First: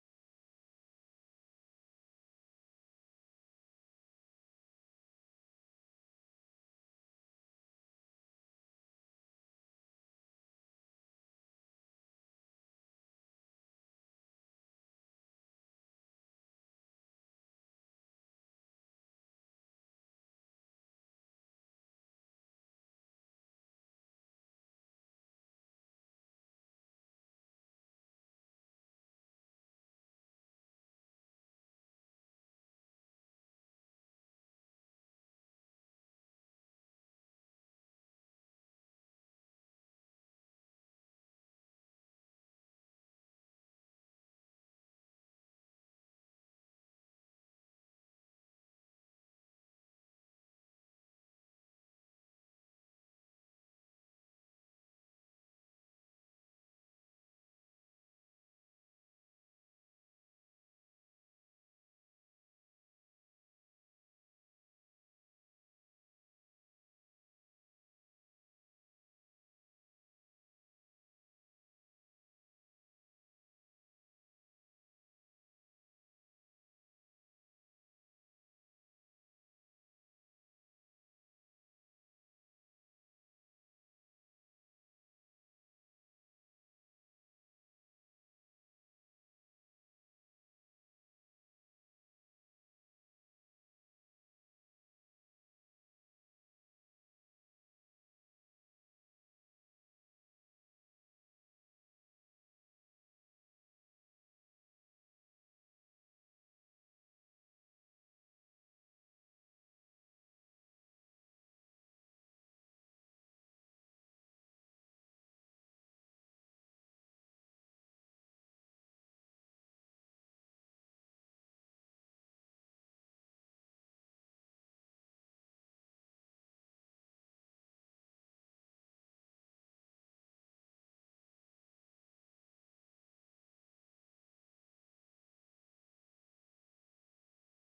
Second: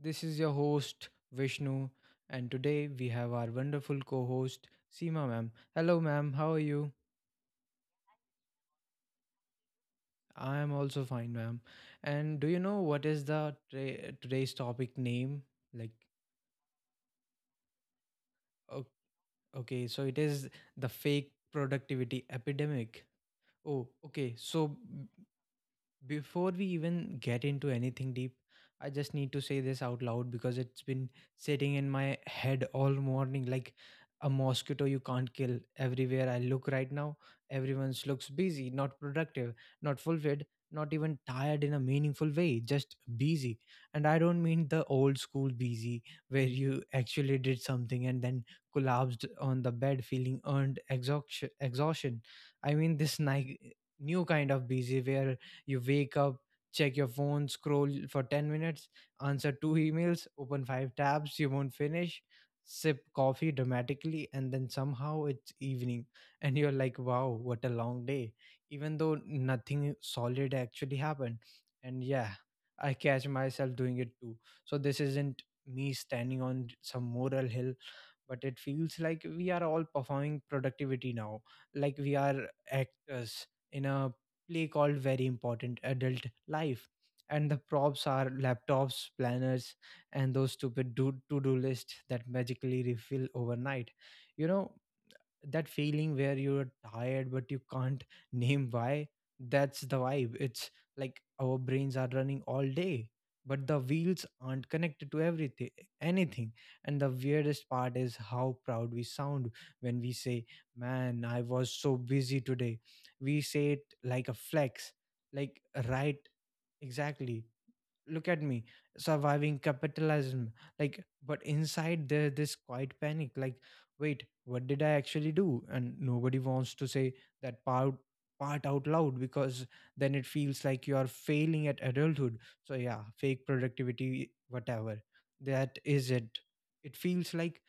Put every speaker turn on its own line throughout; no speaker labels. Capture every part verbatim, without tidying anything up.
This is your host, Vishnu, and today we have our wonderful co host, Seema, ma'am. Hello, ma'am. How are you? I am also fine, ma'am. And do you know what is the tra- today's topic name? Like, o- okay, so it is the fake productivity epidemic. Oh, okay. So, Before we even get into anything deep, I just need to say this out loud because it's been sitting in my head all morning like a mosquito you can't kill. Everywhere I look right now, everyone looks busy, not productive, not fulfilled, not even tired in a meaningful way, just busy. And I don't mean the old school busy where you actually did something and then collapsed on the bed feeling earned exhaustion. exhaustion. I mean this ni- new kind of busy where you wake up, check your phone, scroll for ten minutes, answer two emails, open five tabs you won't finish, sip coffee dramatically, and then somehow it's evening. And you're like, wow, what a long day. Even though nothing solid actually happened. And yeah, I catch myself doing it too. So this isn't me standing on some moral hill, but it feels like we are all performing productivity now, like we are actors in a play called very important adult life, and the props are laptops, planners, and those stupid do- to-do lists that magically refill overnight. You know that feeling where you're tired but you can't name why? That's the vibe. It's like our brains are running all day but the wheels aren't connected to everything anything. And the weirdest part is how proud we sound when we say, man, I was so busy today. We say it like a flex, like, right, exactly, look at me, surviving capitalism. Like, but inside there this quiet panic, like, wait, what did I actually do? And nobody wants to say that part part out loud because then it feels like you are failing at adulthood. So yeah, fake productivity, whatever that is, it it feels like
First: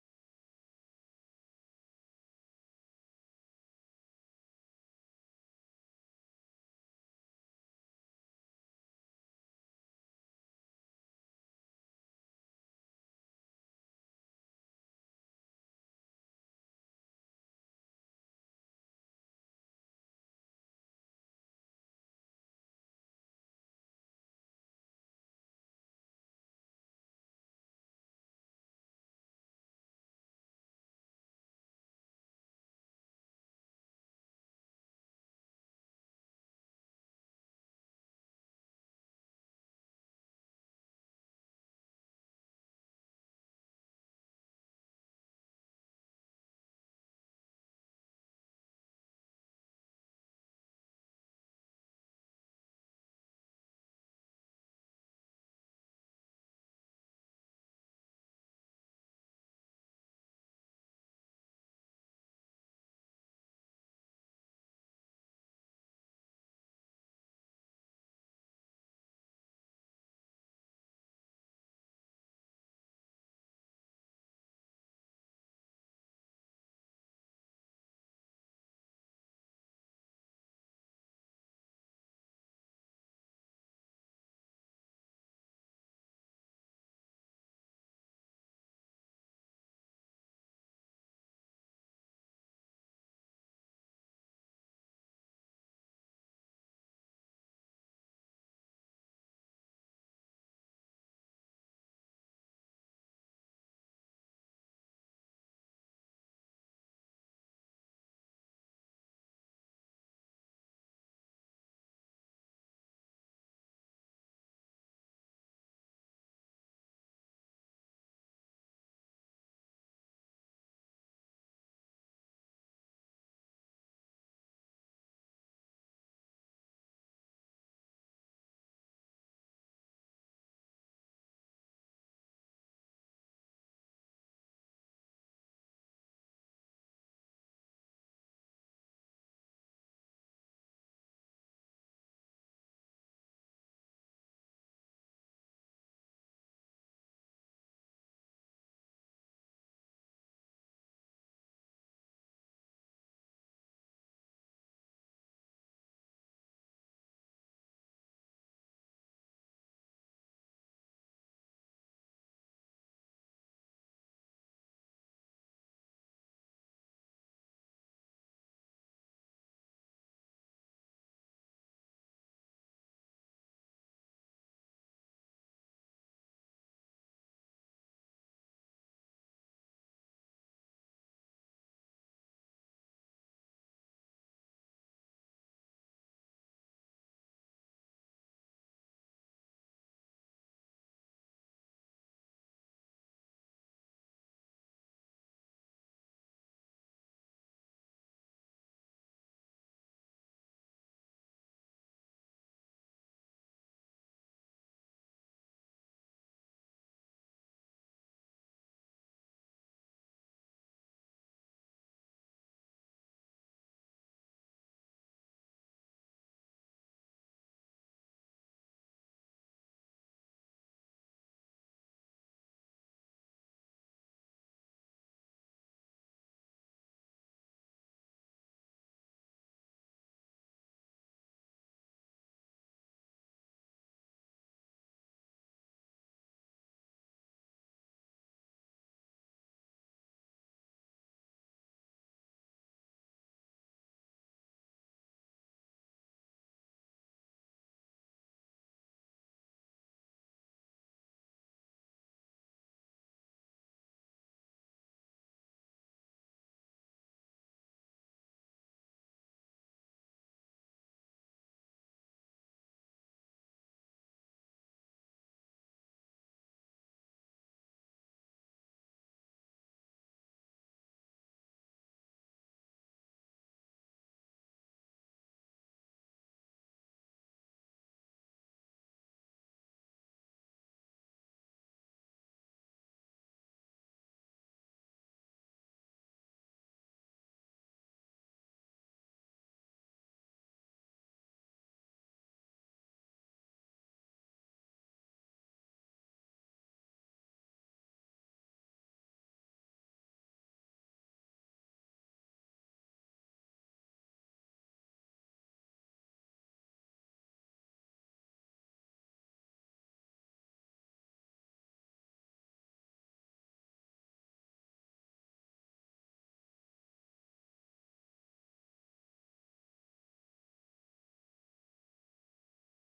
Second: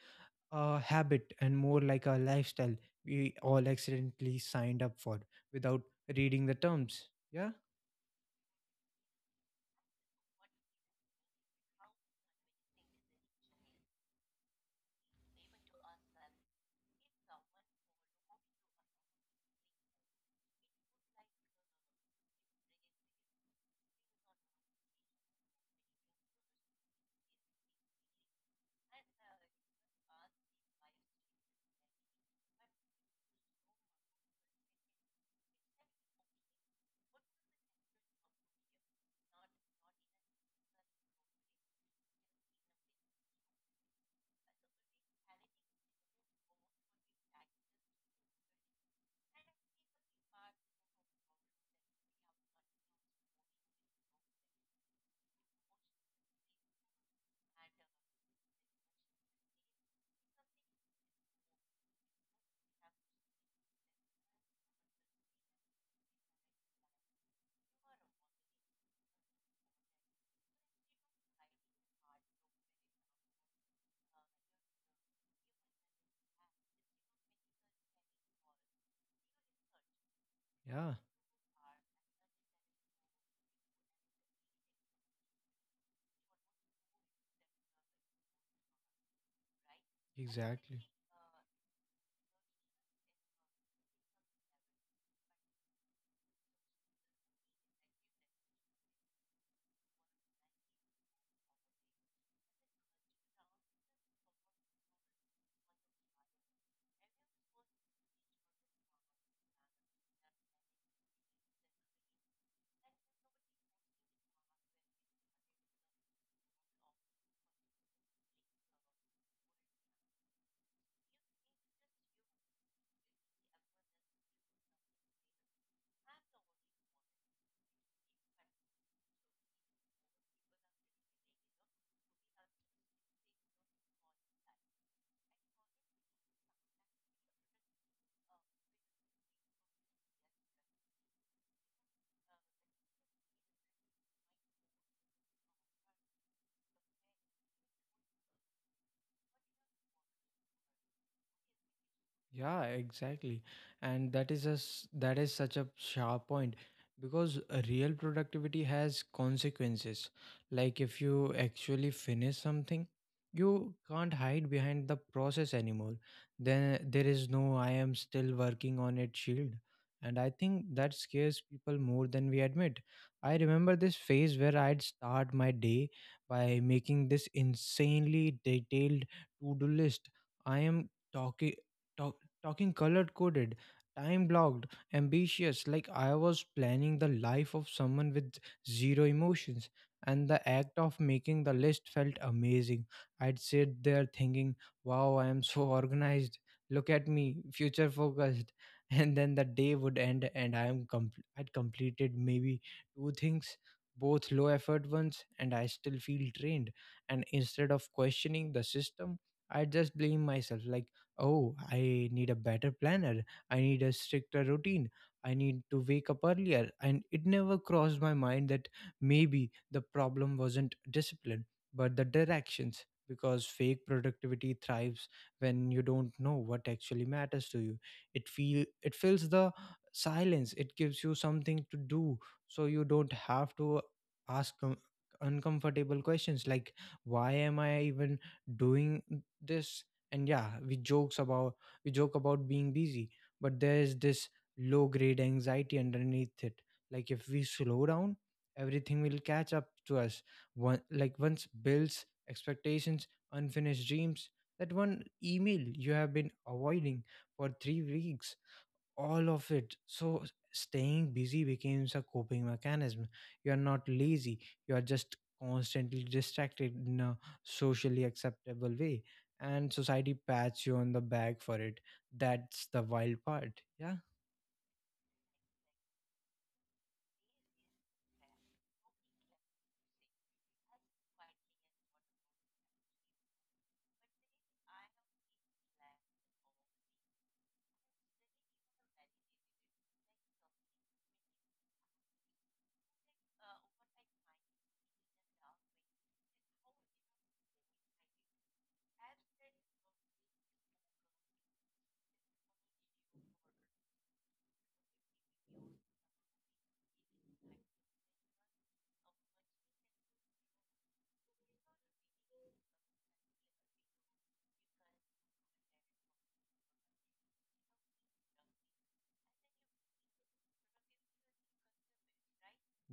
a habit and more like a lifestyle we all accidentally signed up for without reading the terms. Yeah, yeah, exactly. Yeah, exactly. And that is a s that is such a sharp point because real productivity has consequences. Like if you actually finish something, you can't hide behind the process anymore. Then there is no I am still working on it shield. And I think that scares people more than we admit. I remember this phase where I'd start my day by making this insanely detailed to-do list. I am talking talking color coded, time blocked, ambitious, like I was planning the life of someone with zero emotions. And the act of making the list felt amazing. I'd sit there thinking, wow, I am so organized, look at me, future focused. And then the day would end and I am com. I'd completed maybe two things, both low effort ones, and I still feel drained. And instead of questioning the system, I just blame myself like, oh, I need a better planner. I need a stricter routine. I need to wake up earlier. And it never crossed my mind that maybe the problem wasn't discipline, but the directions. Because fake productivity thrives when you don't know what actually matters to you. It feel it fills the silence. It gives you something to do, so you don't have to ask um, uncomfortable questions like, "Why am I even doing this?" And yeah, we jokes about we joke about being busy, but there's this low grade anxiety underneath it, like if we slow down everything will catch up to us. One like Once, bills, expectations, unfinished dreams, that one email you have been avoiding for three weeks, all of it. So staying busy becomes a coping mechanism. You are not lazy, you are just constantly distracted in a socially acceptable way, and society pats you on the back for it. That's the wild part. Yeah,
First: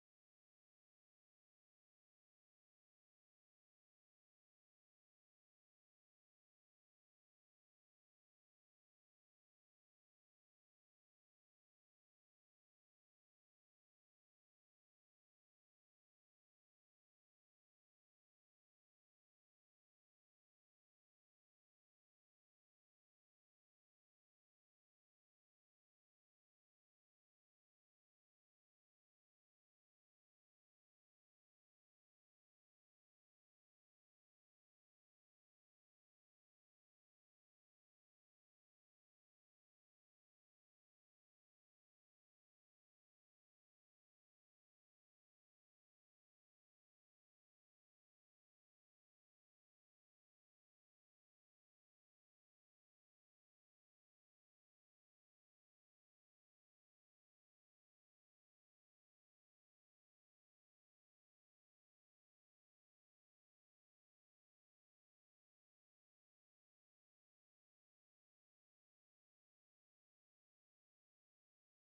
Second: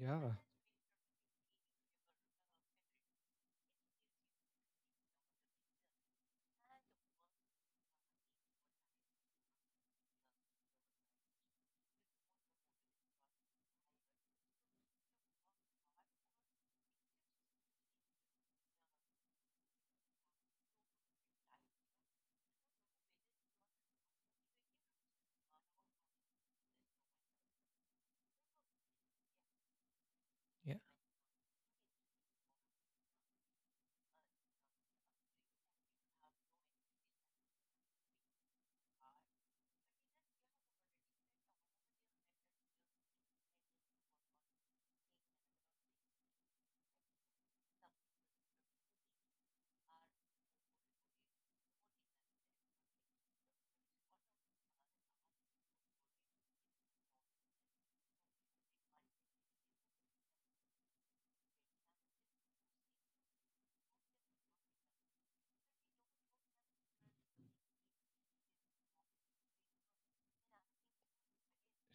yeah.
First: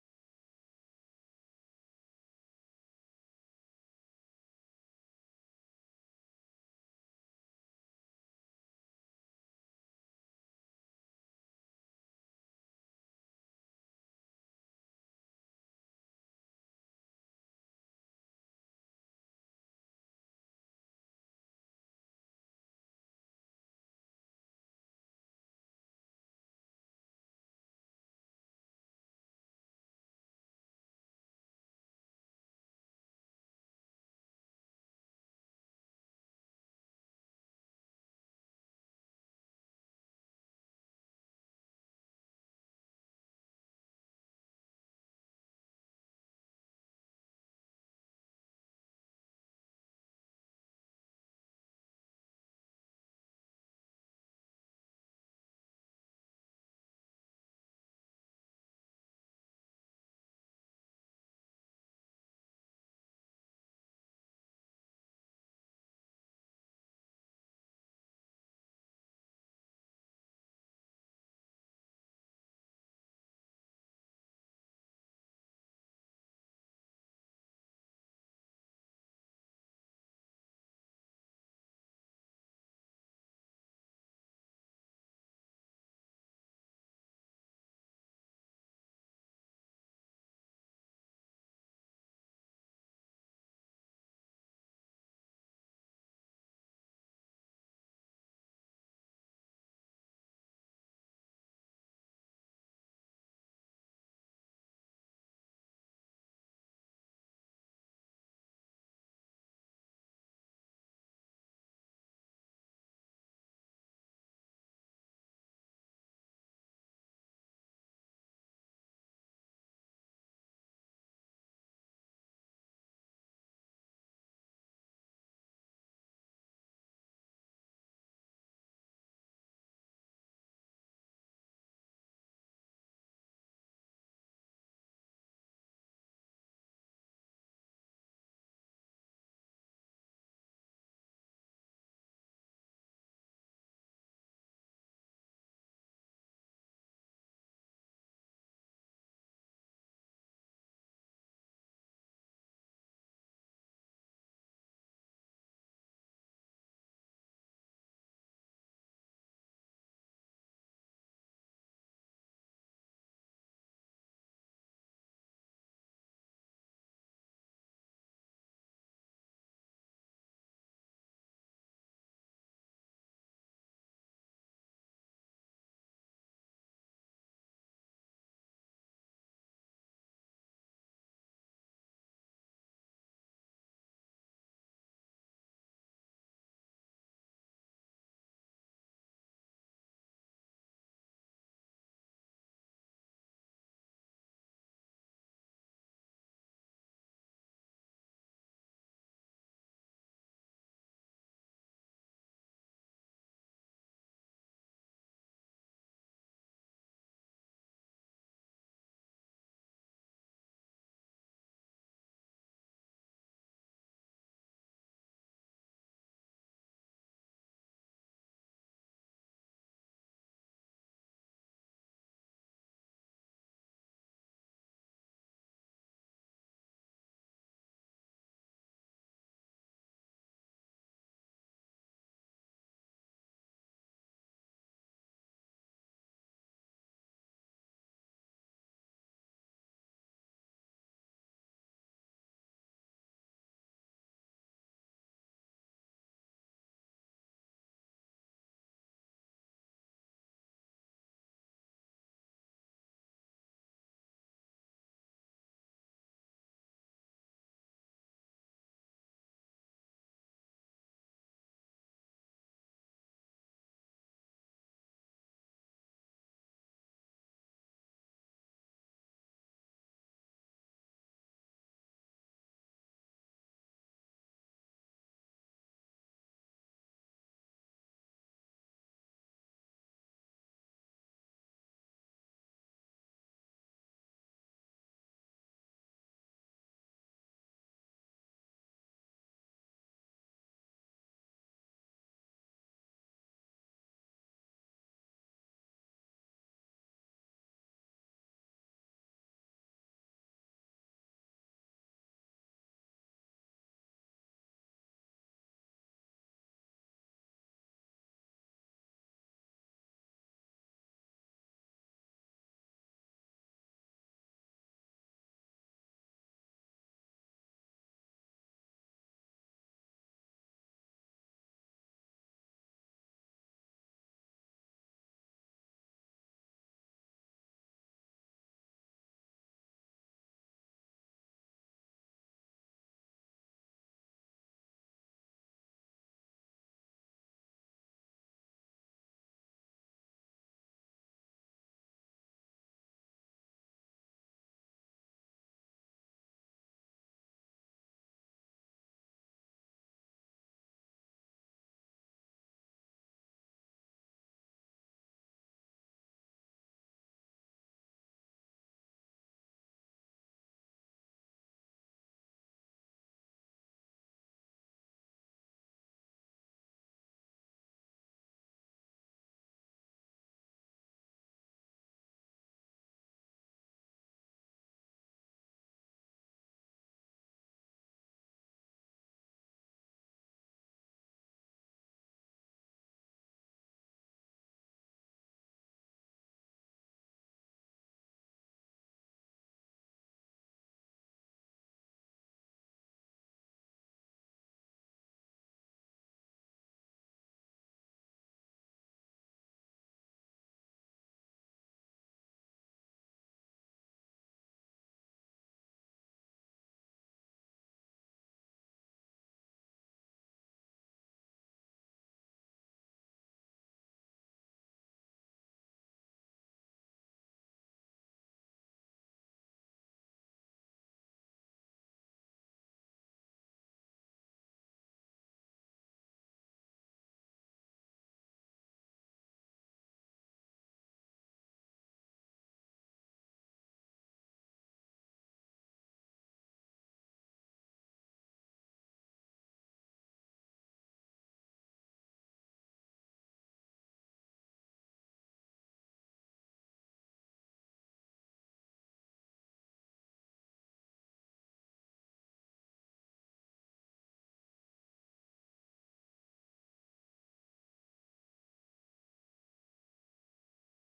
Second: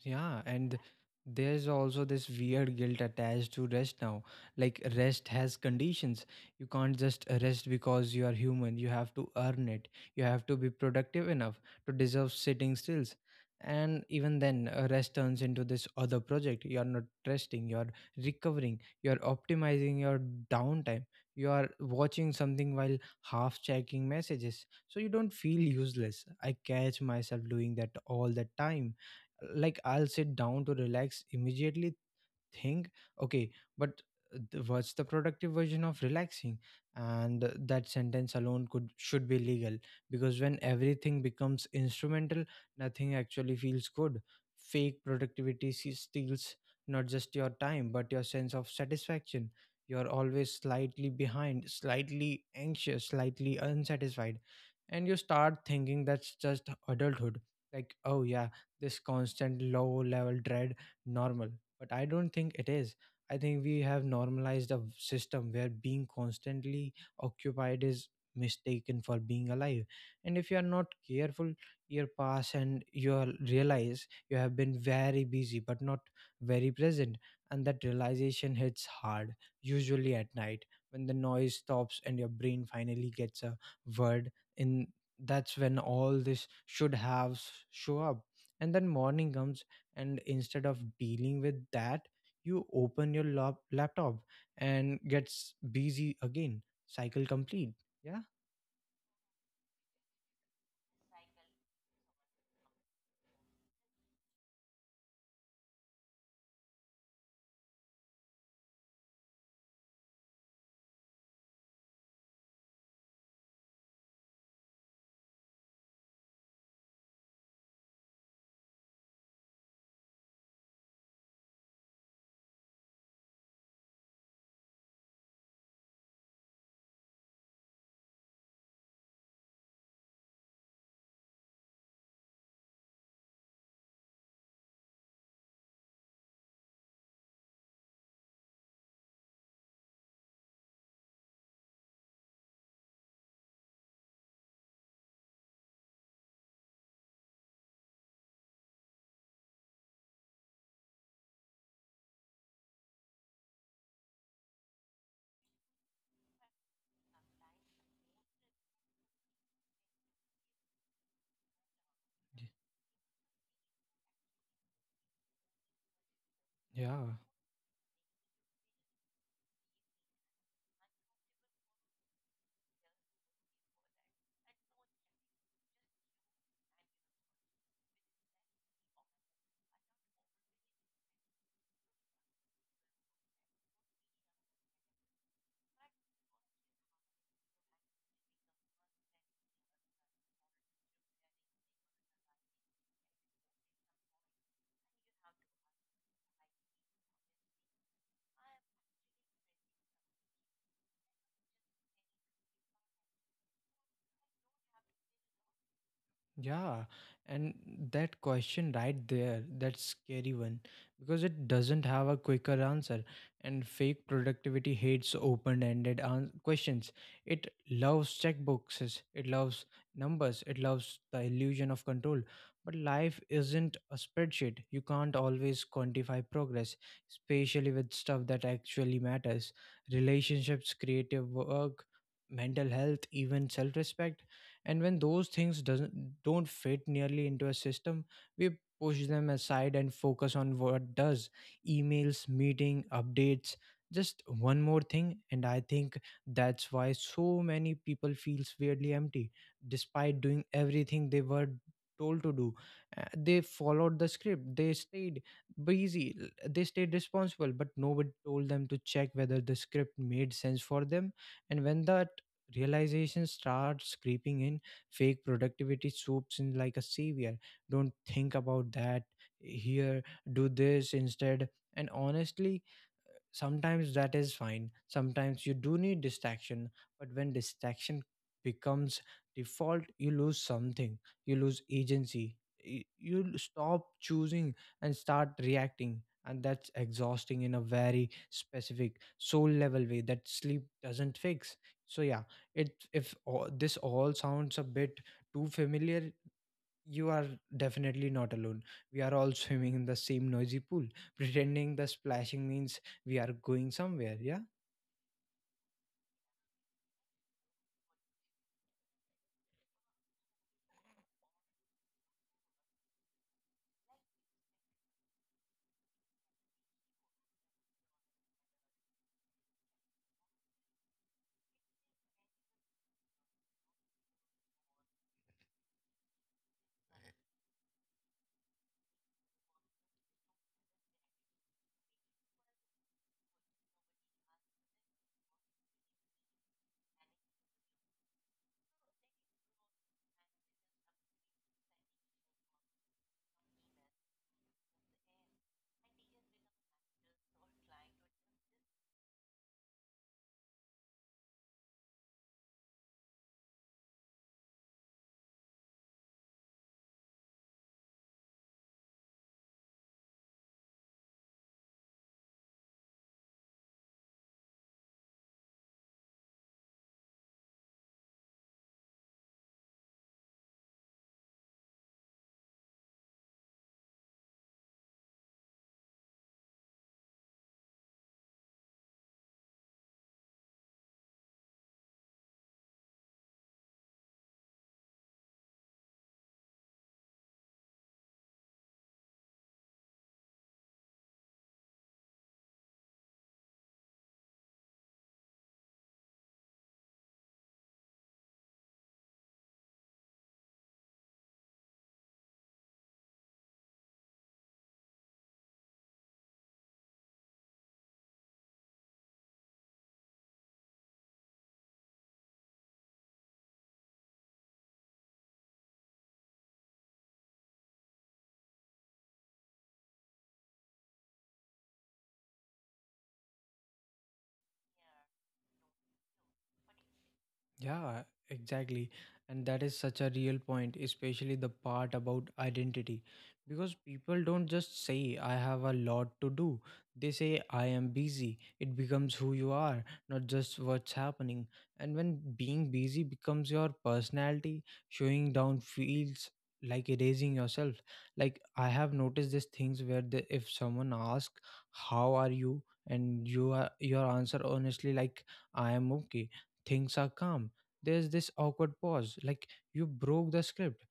Yeah, and there's also this weird guilt attached to rest now. Like, rest has conditions. You can't just rest because you are human. You have to earn it. You have to be productive enough to deserve sitting still. And even then, uh, rest turns into this other project. You're not resting, you're recovering, you're optimizing your downtime, you are watching something while half checking messages. So you don't feel useless. I catch myself doing that all the time, like I'll sit down to relax, immediately thing okay, but th- what's the productive version of relaxing? And that sentence alone could should be legal because when everything becomes instrumental, nothing actually feels good. Fake productivity se- steals not just your time but your sense of satisfaction. You're always slightly behind, slightly anxious, slightly unsatisfied, and you start thinking that's just adulthood. Like, oh yeah, this constant low level dread, normal. But I don't think it is. I think we have normalized a v- system where being constantly occupied is mistaken for being alive. And if you are not careful, year pass and you will realize you have been very busy but not very present. And that realization hits hard, usually at night, when the noise stops and your brain finally gets a word in. That's when all this should have s- show up. And then morning comes, and instead of dealing with that, you open your lap laptop and gets busy again. Cycle complete. Yeah, yeah. Yeah, and that question right there, that scary one, because it doesn't have a quicker answer. And fake productivity hates open-ended an- questions. It loves checkboxes, it loves numbers, it loves the illusion of control. But life isn't a spreadsheet. You can't always quantify progress, especially with stuff that actually matters. Relationships, creative work, mental health, even self-respect. And when those things doesn't don't fit nearly into a system, we push them aside and focus on what does. Emails, meeting updates, just one more thing. And I think that's why so many people feels weirdly empty despite doing everything they were told to do. Uh, they followed the script, they stayed busy, l- they stayed responsible, but nobody told them to check whether the script made sense for them. And when the realization starts creeping in, fake productivity swoops in like a savior. Don't think about that, here, do this instead. And honestly, sometimes that is fine, sometimes you do need distraction. But when distraction becomes default, you lose something. You lose agency. Y- you l- stop choosing and start reacting. And that's exhausting in a very specific soul level way that sleep doesn't fix. So yeah, it if all, this all sounds a bit too familiar, you are definitely not alone. We are all swimming in the same noisy pool pretending the splashing means we are going somewhere. Yeah, yeah, exactly. And that is such a real point, especially the part about identity. Because people don't just say, I have a lot to do. They say, I am busy. It becomes who you are, not just what's happening. And when being busy becomes your personality, showing down feels like erasing yourself. Like, I have noticed these things where the, if someone asks, how are you? And you are, your answer honestly, like, I am okay. Things are calm. There's this awkward pause, like you broke the script.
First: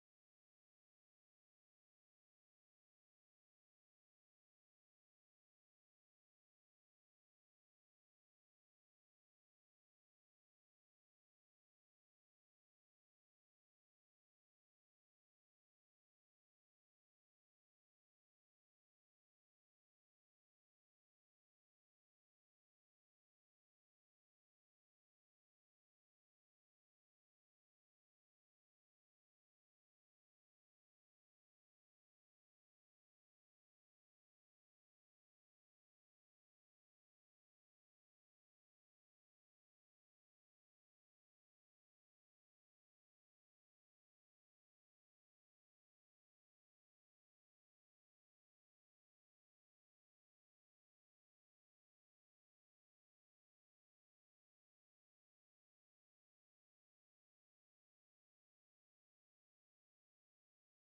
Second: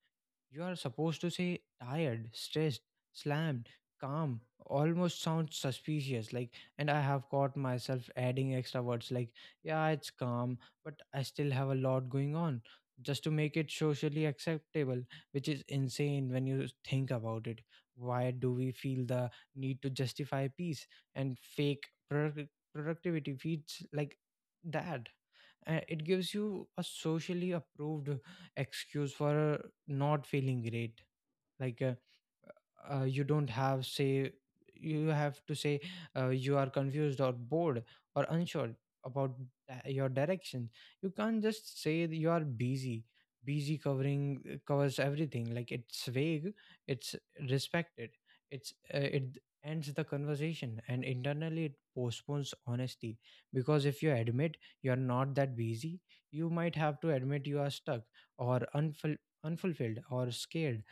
You are supposed to say tired, stressed, slammed. Calm almost sounds suspicious. Like, and I have caught myself adding extra words like, yeah it's calm but I still have a lot going on, just to make it socially acceptable. Which is insane when you think about it. Why do we feel the need to justify peace? And fake product- productivity feeds like that, and it gives you a socially approved excuse for not feeling great. Like, uh, uh, you don't have say, you have to say, uh, you are confused or bored or unsure about uh, your directions. You can't just say that you are busy busy covering, uh, covers everything. Like, it's vague, it's respected, it's uh, it ends the conversation, and internally it postpones honesty. Because if you admit you are not that busy, you might have to admit you are stuck or unful- unfulfilled or scared.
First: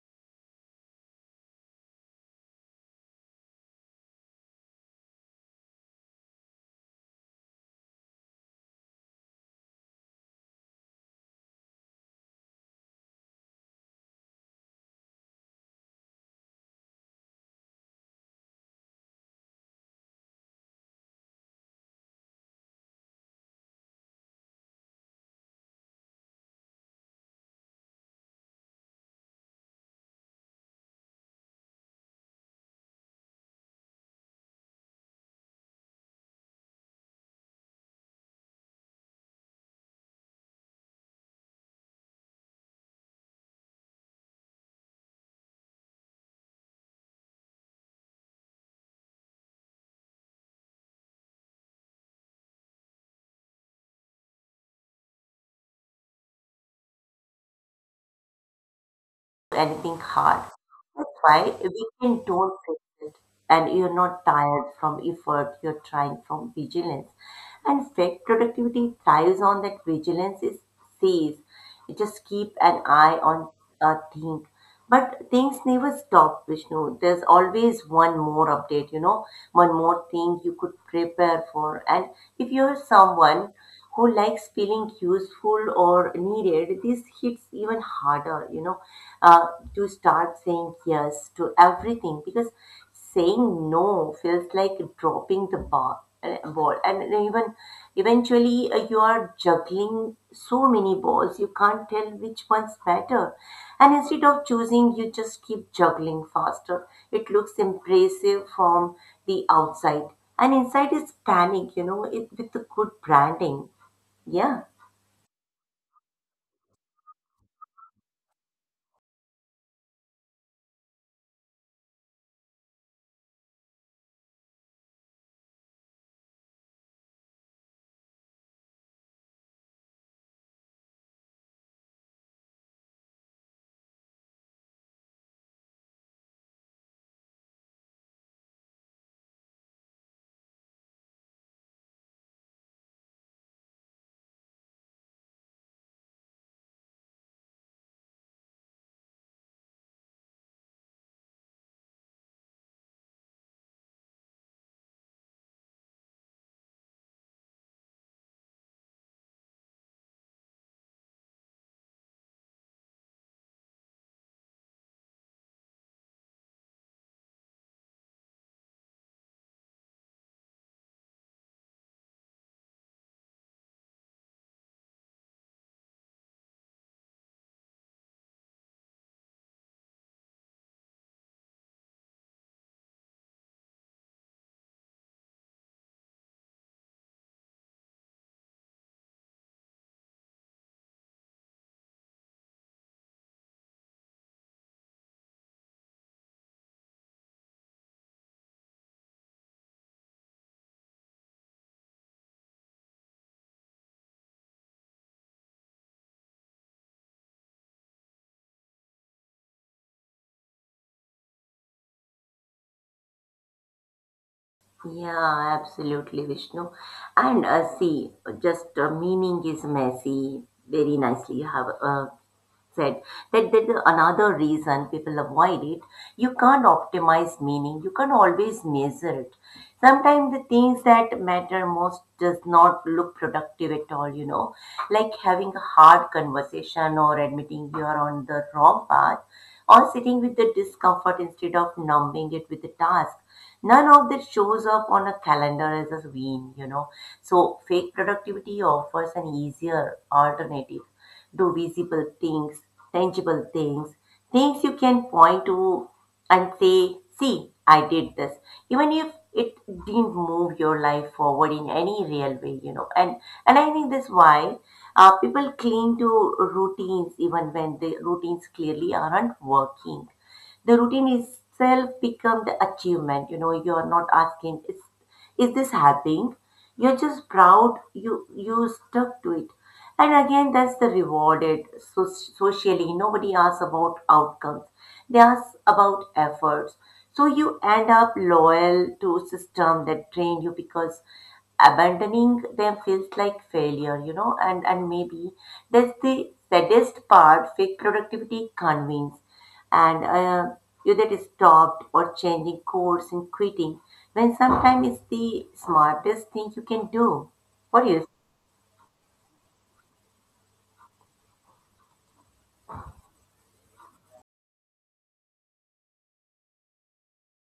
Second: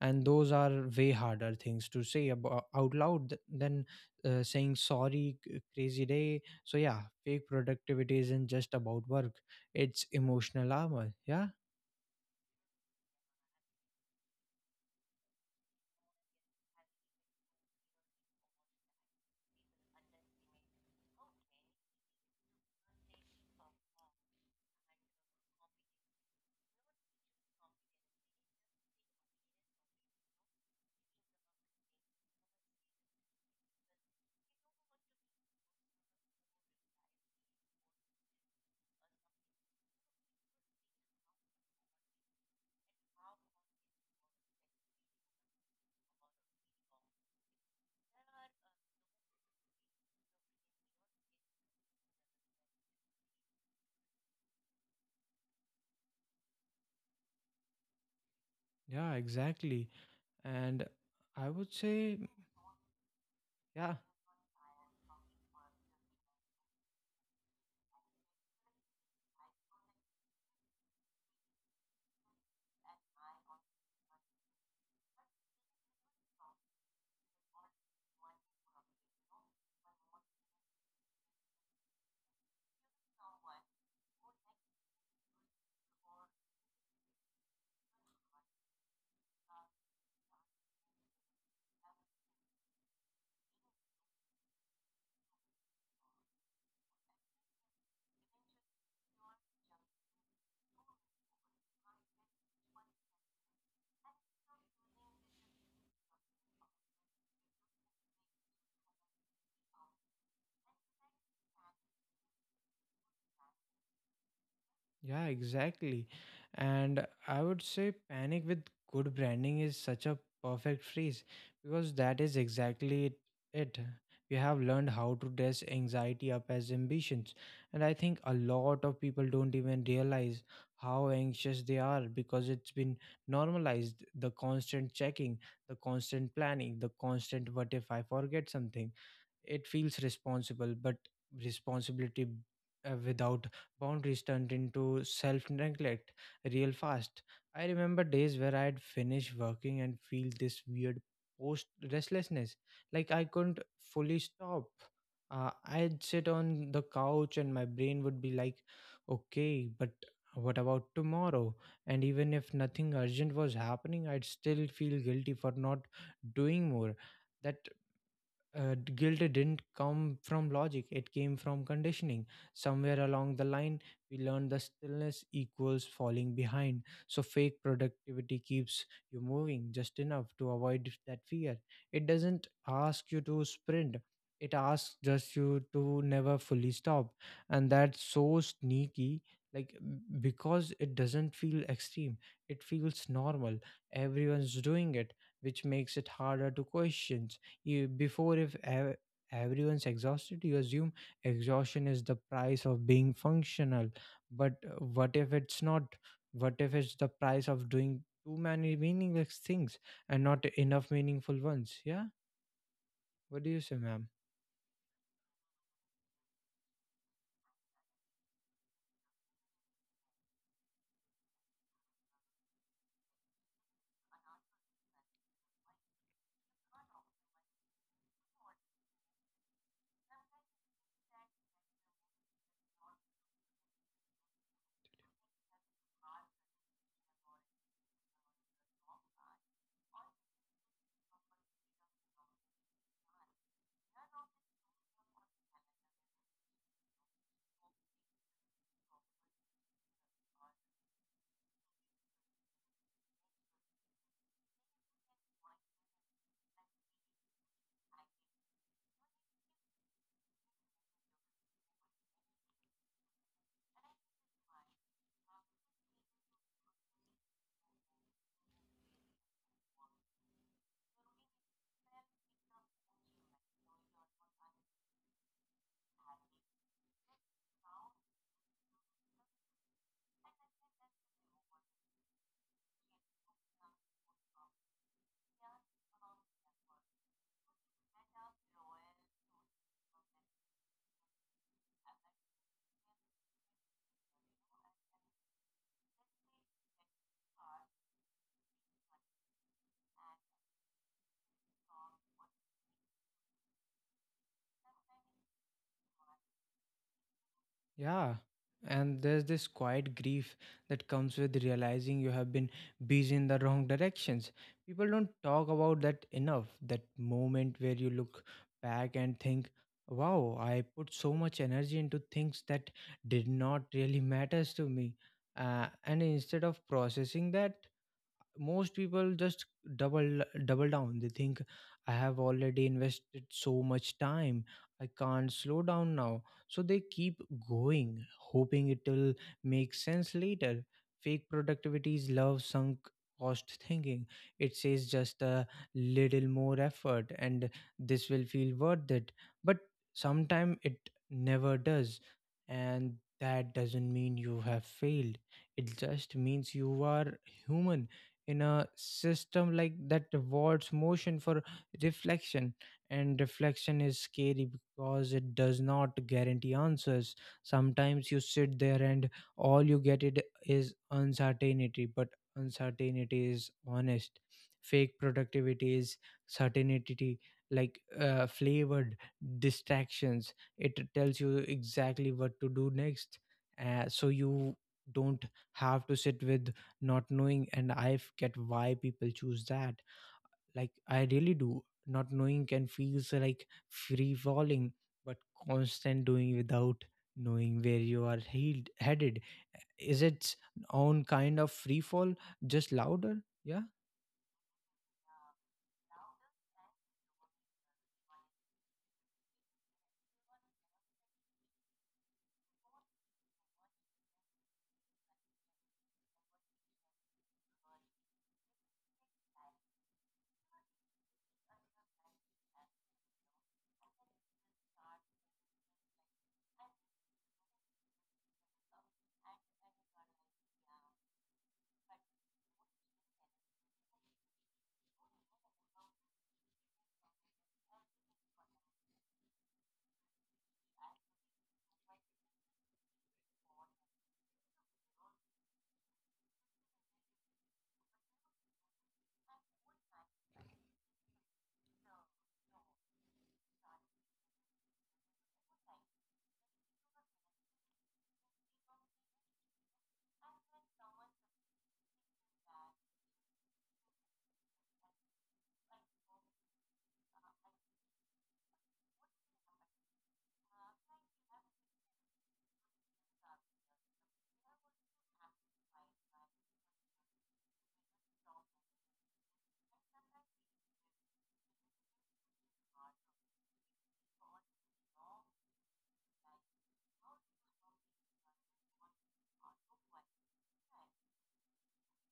And those are way harder things to say about, out loud th- than uh, saying sorry c- crazy day. So yeah, fake productivity isn't just about work, it's emotional armor. Yeah, yeah, exactly,
Anything hard.
and
That's why
I would say,
weekend don't fix it. And you're
yeah.
not tired from effort, you're trying from vigilance. And fake productivity thrives on that vigilance is says, just keep an eye on a thing. But things never stop, Vishnu. There's always one more update, you know, one more thing you could prepare for. And if you're someone who likes feeling useful or needed, this hits even harder, you know, uh, to start saying yes to everything because saying no feels like dropping the bar, uh, ball. And even eventually, uh, you are juggling so many balls, you can't tell which one's better. And instead of choosing, you just keep juggling faster. It looks impressive from the outside, and inside is panic you know it, with the good branding. Yeah,
Yeah, exactly. And I would say panic with good branding is such a perfect phrase because that is exactly it. it. We have learned how to dress anxiety up as ambitions. And I think a lot of people don't even realize how anxious they are because it's been normalized. The constant checking, the constant planning, the constant what if I forget something. It feels responsible, but responsibility uh, without boundaries turned into self neglect real fast. I remember days where I'd finish working and feel this weird post restlessness, like I couldn't fully stop. Uh, I'd sit on the couch and my brain would be like, okay, but what about tomorrow? And even if nothing urgent was happening, I'd still feel guilty for not doing more. That uh, d- Guilt didn't come from logic, it came from conditioning. Somewhere along the line we learned the stillness equals falling behind, so fake productivity keeps you moving just enough to avoid that fear. It doesn't ask you to sprint, it asks just you to never fully stop. And that's so sneaky, like m- because it doesn't feel extreme, it feels normal, everyone's doing it, which makes it harder to question. You, before, if ev- Everyone's exhausted, you assume exhaustion is the price of being functional. But uh, what if it's not? What if it's the price of doing too many meaningless things and not enough meaningful ones? Yeah. What do you say, ma'am?
yeah, absolutely, Vishnu. And uh, see, just uh, meaning is messy. Very nicely, you have uh, said that that is another reason people avoid it. You can't optimize meaning. You can always measure it. Sometimes the things that matter most does not look productive at all, you know, like having a hard conversation or admitting you are on the wrong path or sitting with the discomfort instead of numbing it with the task. None of that shows up on a calendar as a win, you know. So fake productivity offers an easier alternative: do visible things, tangible things, things you can point to and say, see, I did this. Even if it didn't move your life forward in any real way, you know. And and I think that's why uh, people cling to routines even when the routines clearly aren't working. The routine itself become the achievement, you know you're not asking is is this happening. You're just proud you you stuck to it, and again that's the rewarded. So, socially, nobody asks about outcomes, they ask about efforts. So you end up loyal to a system that train you because abandoning them feels like failure, you know and and maybe that's the saddest part. Fake productivity convinces, and uh, you get stopped or changing course and quitting when sometimes it's the smartest thing you can do. What do you
Yeah, and there's this quiet grief that comes with realizing you have been busy in the wrong directions. People don't talk about that enough. That moment where you look back and think, wow, I put so much energy into things that did not really matters to me. Uh, and instead of processing that, most people just double double down. They think, I have already invested so much time, I can't slow down now. So they keep going, hoping it'll make sense later. Fake productivity is love sunk cost thinking. It says just a little more effort and this will feel worth it, but sometimes it never does. And that doesn't mean you have failed, it just means you are human in a system like that rewards motion for reflection. And reflection is scary because it does not guarantee answers. Sometimes you sit there and all you get it is uncertainty, but uncertainty is honest. Fake productivity is certainty, like uh, flavored distractions. It tells you exactly what to do next, uh, so you don't have to sit with not knowing. And i f- get why people choose that, like I really do. Not knowing can feels like free falling, but constant doing without knowing where you are healed, headed is its own kind of free fall, just louder. Yeah.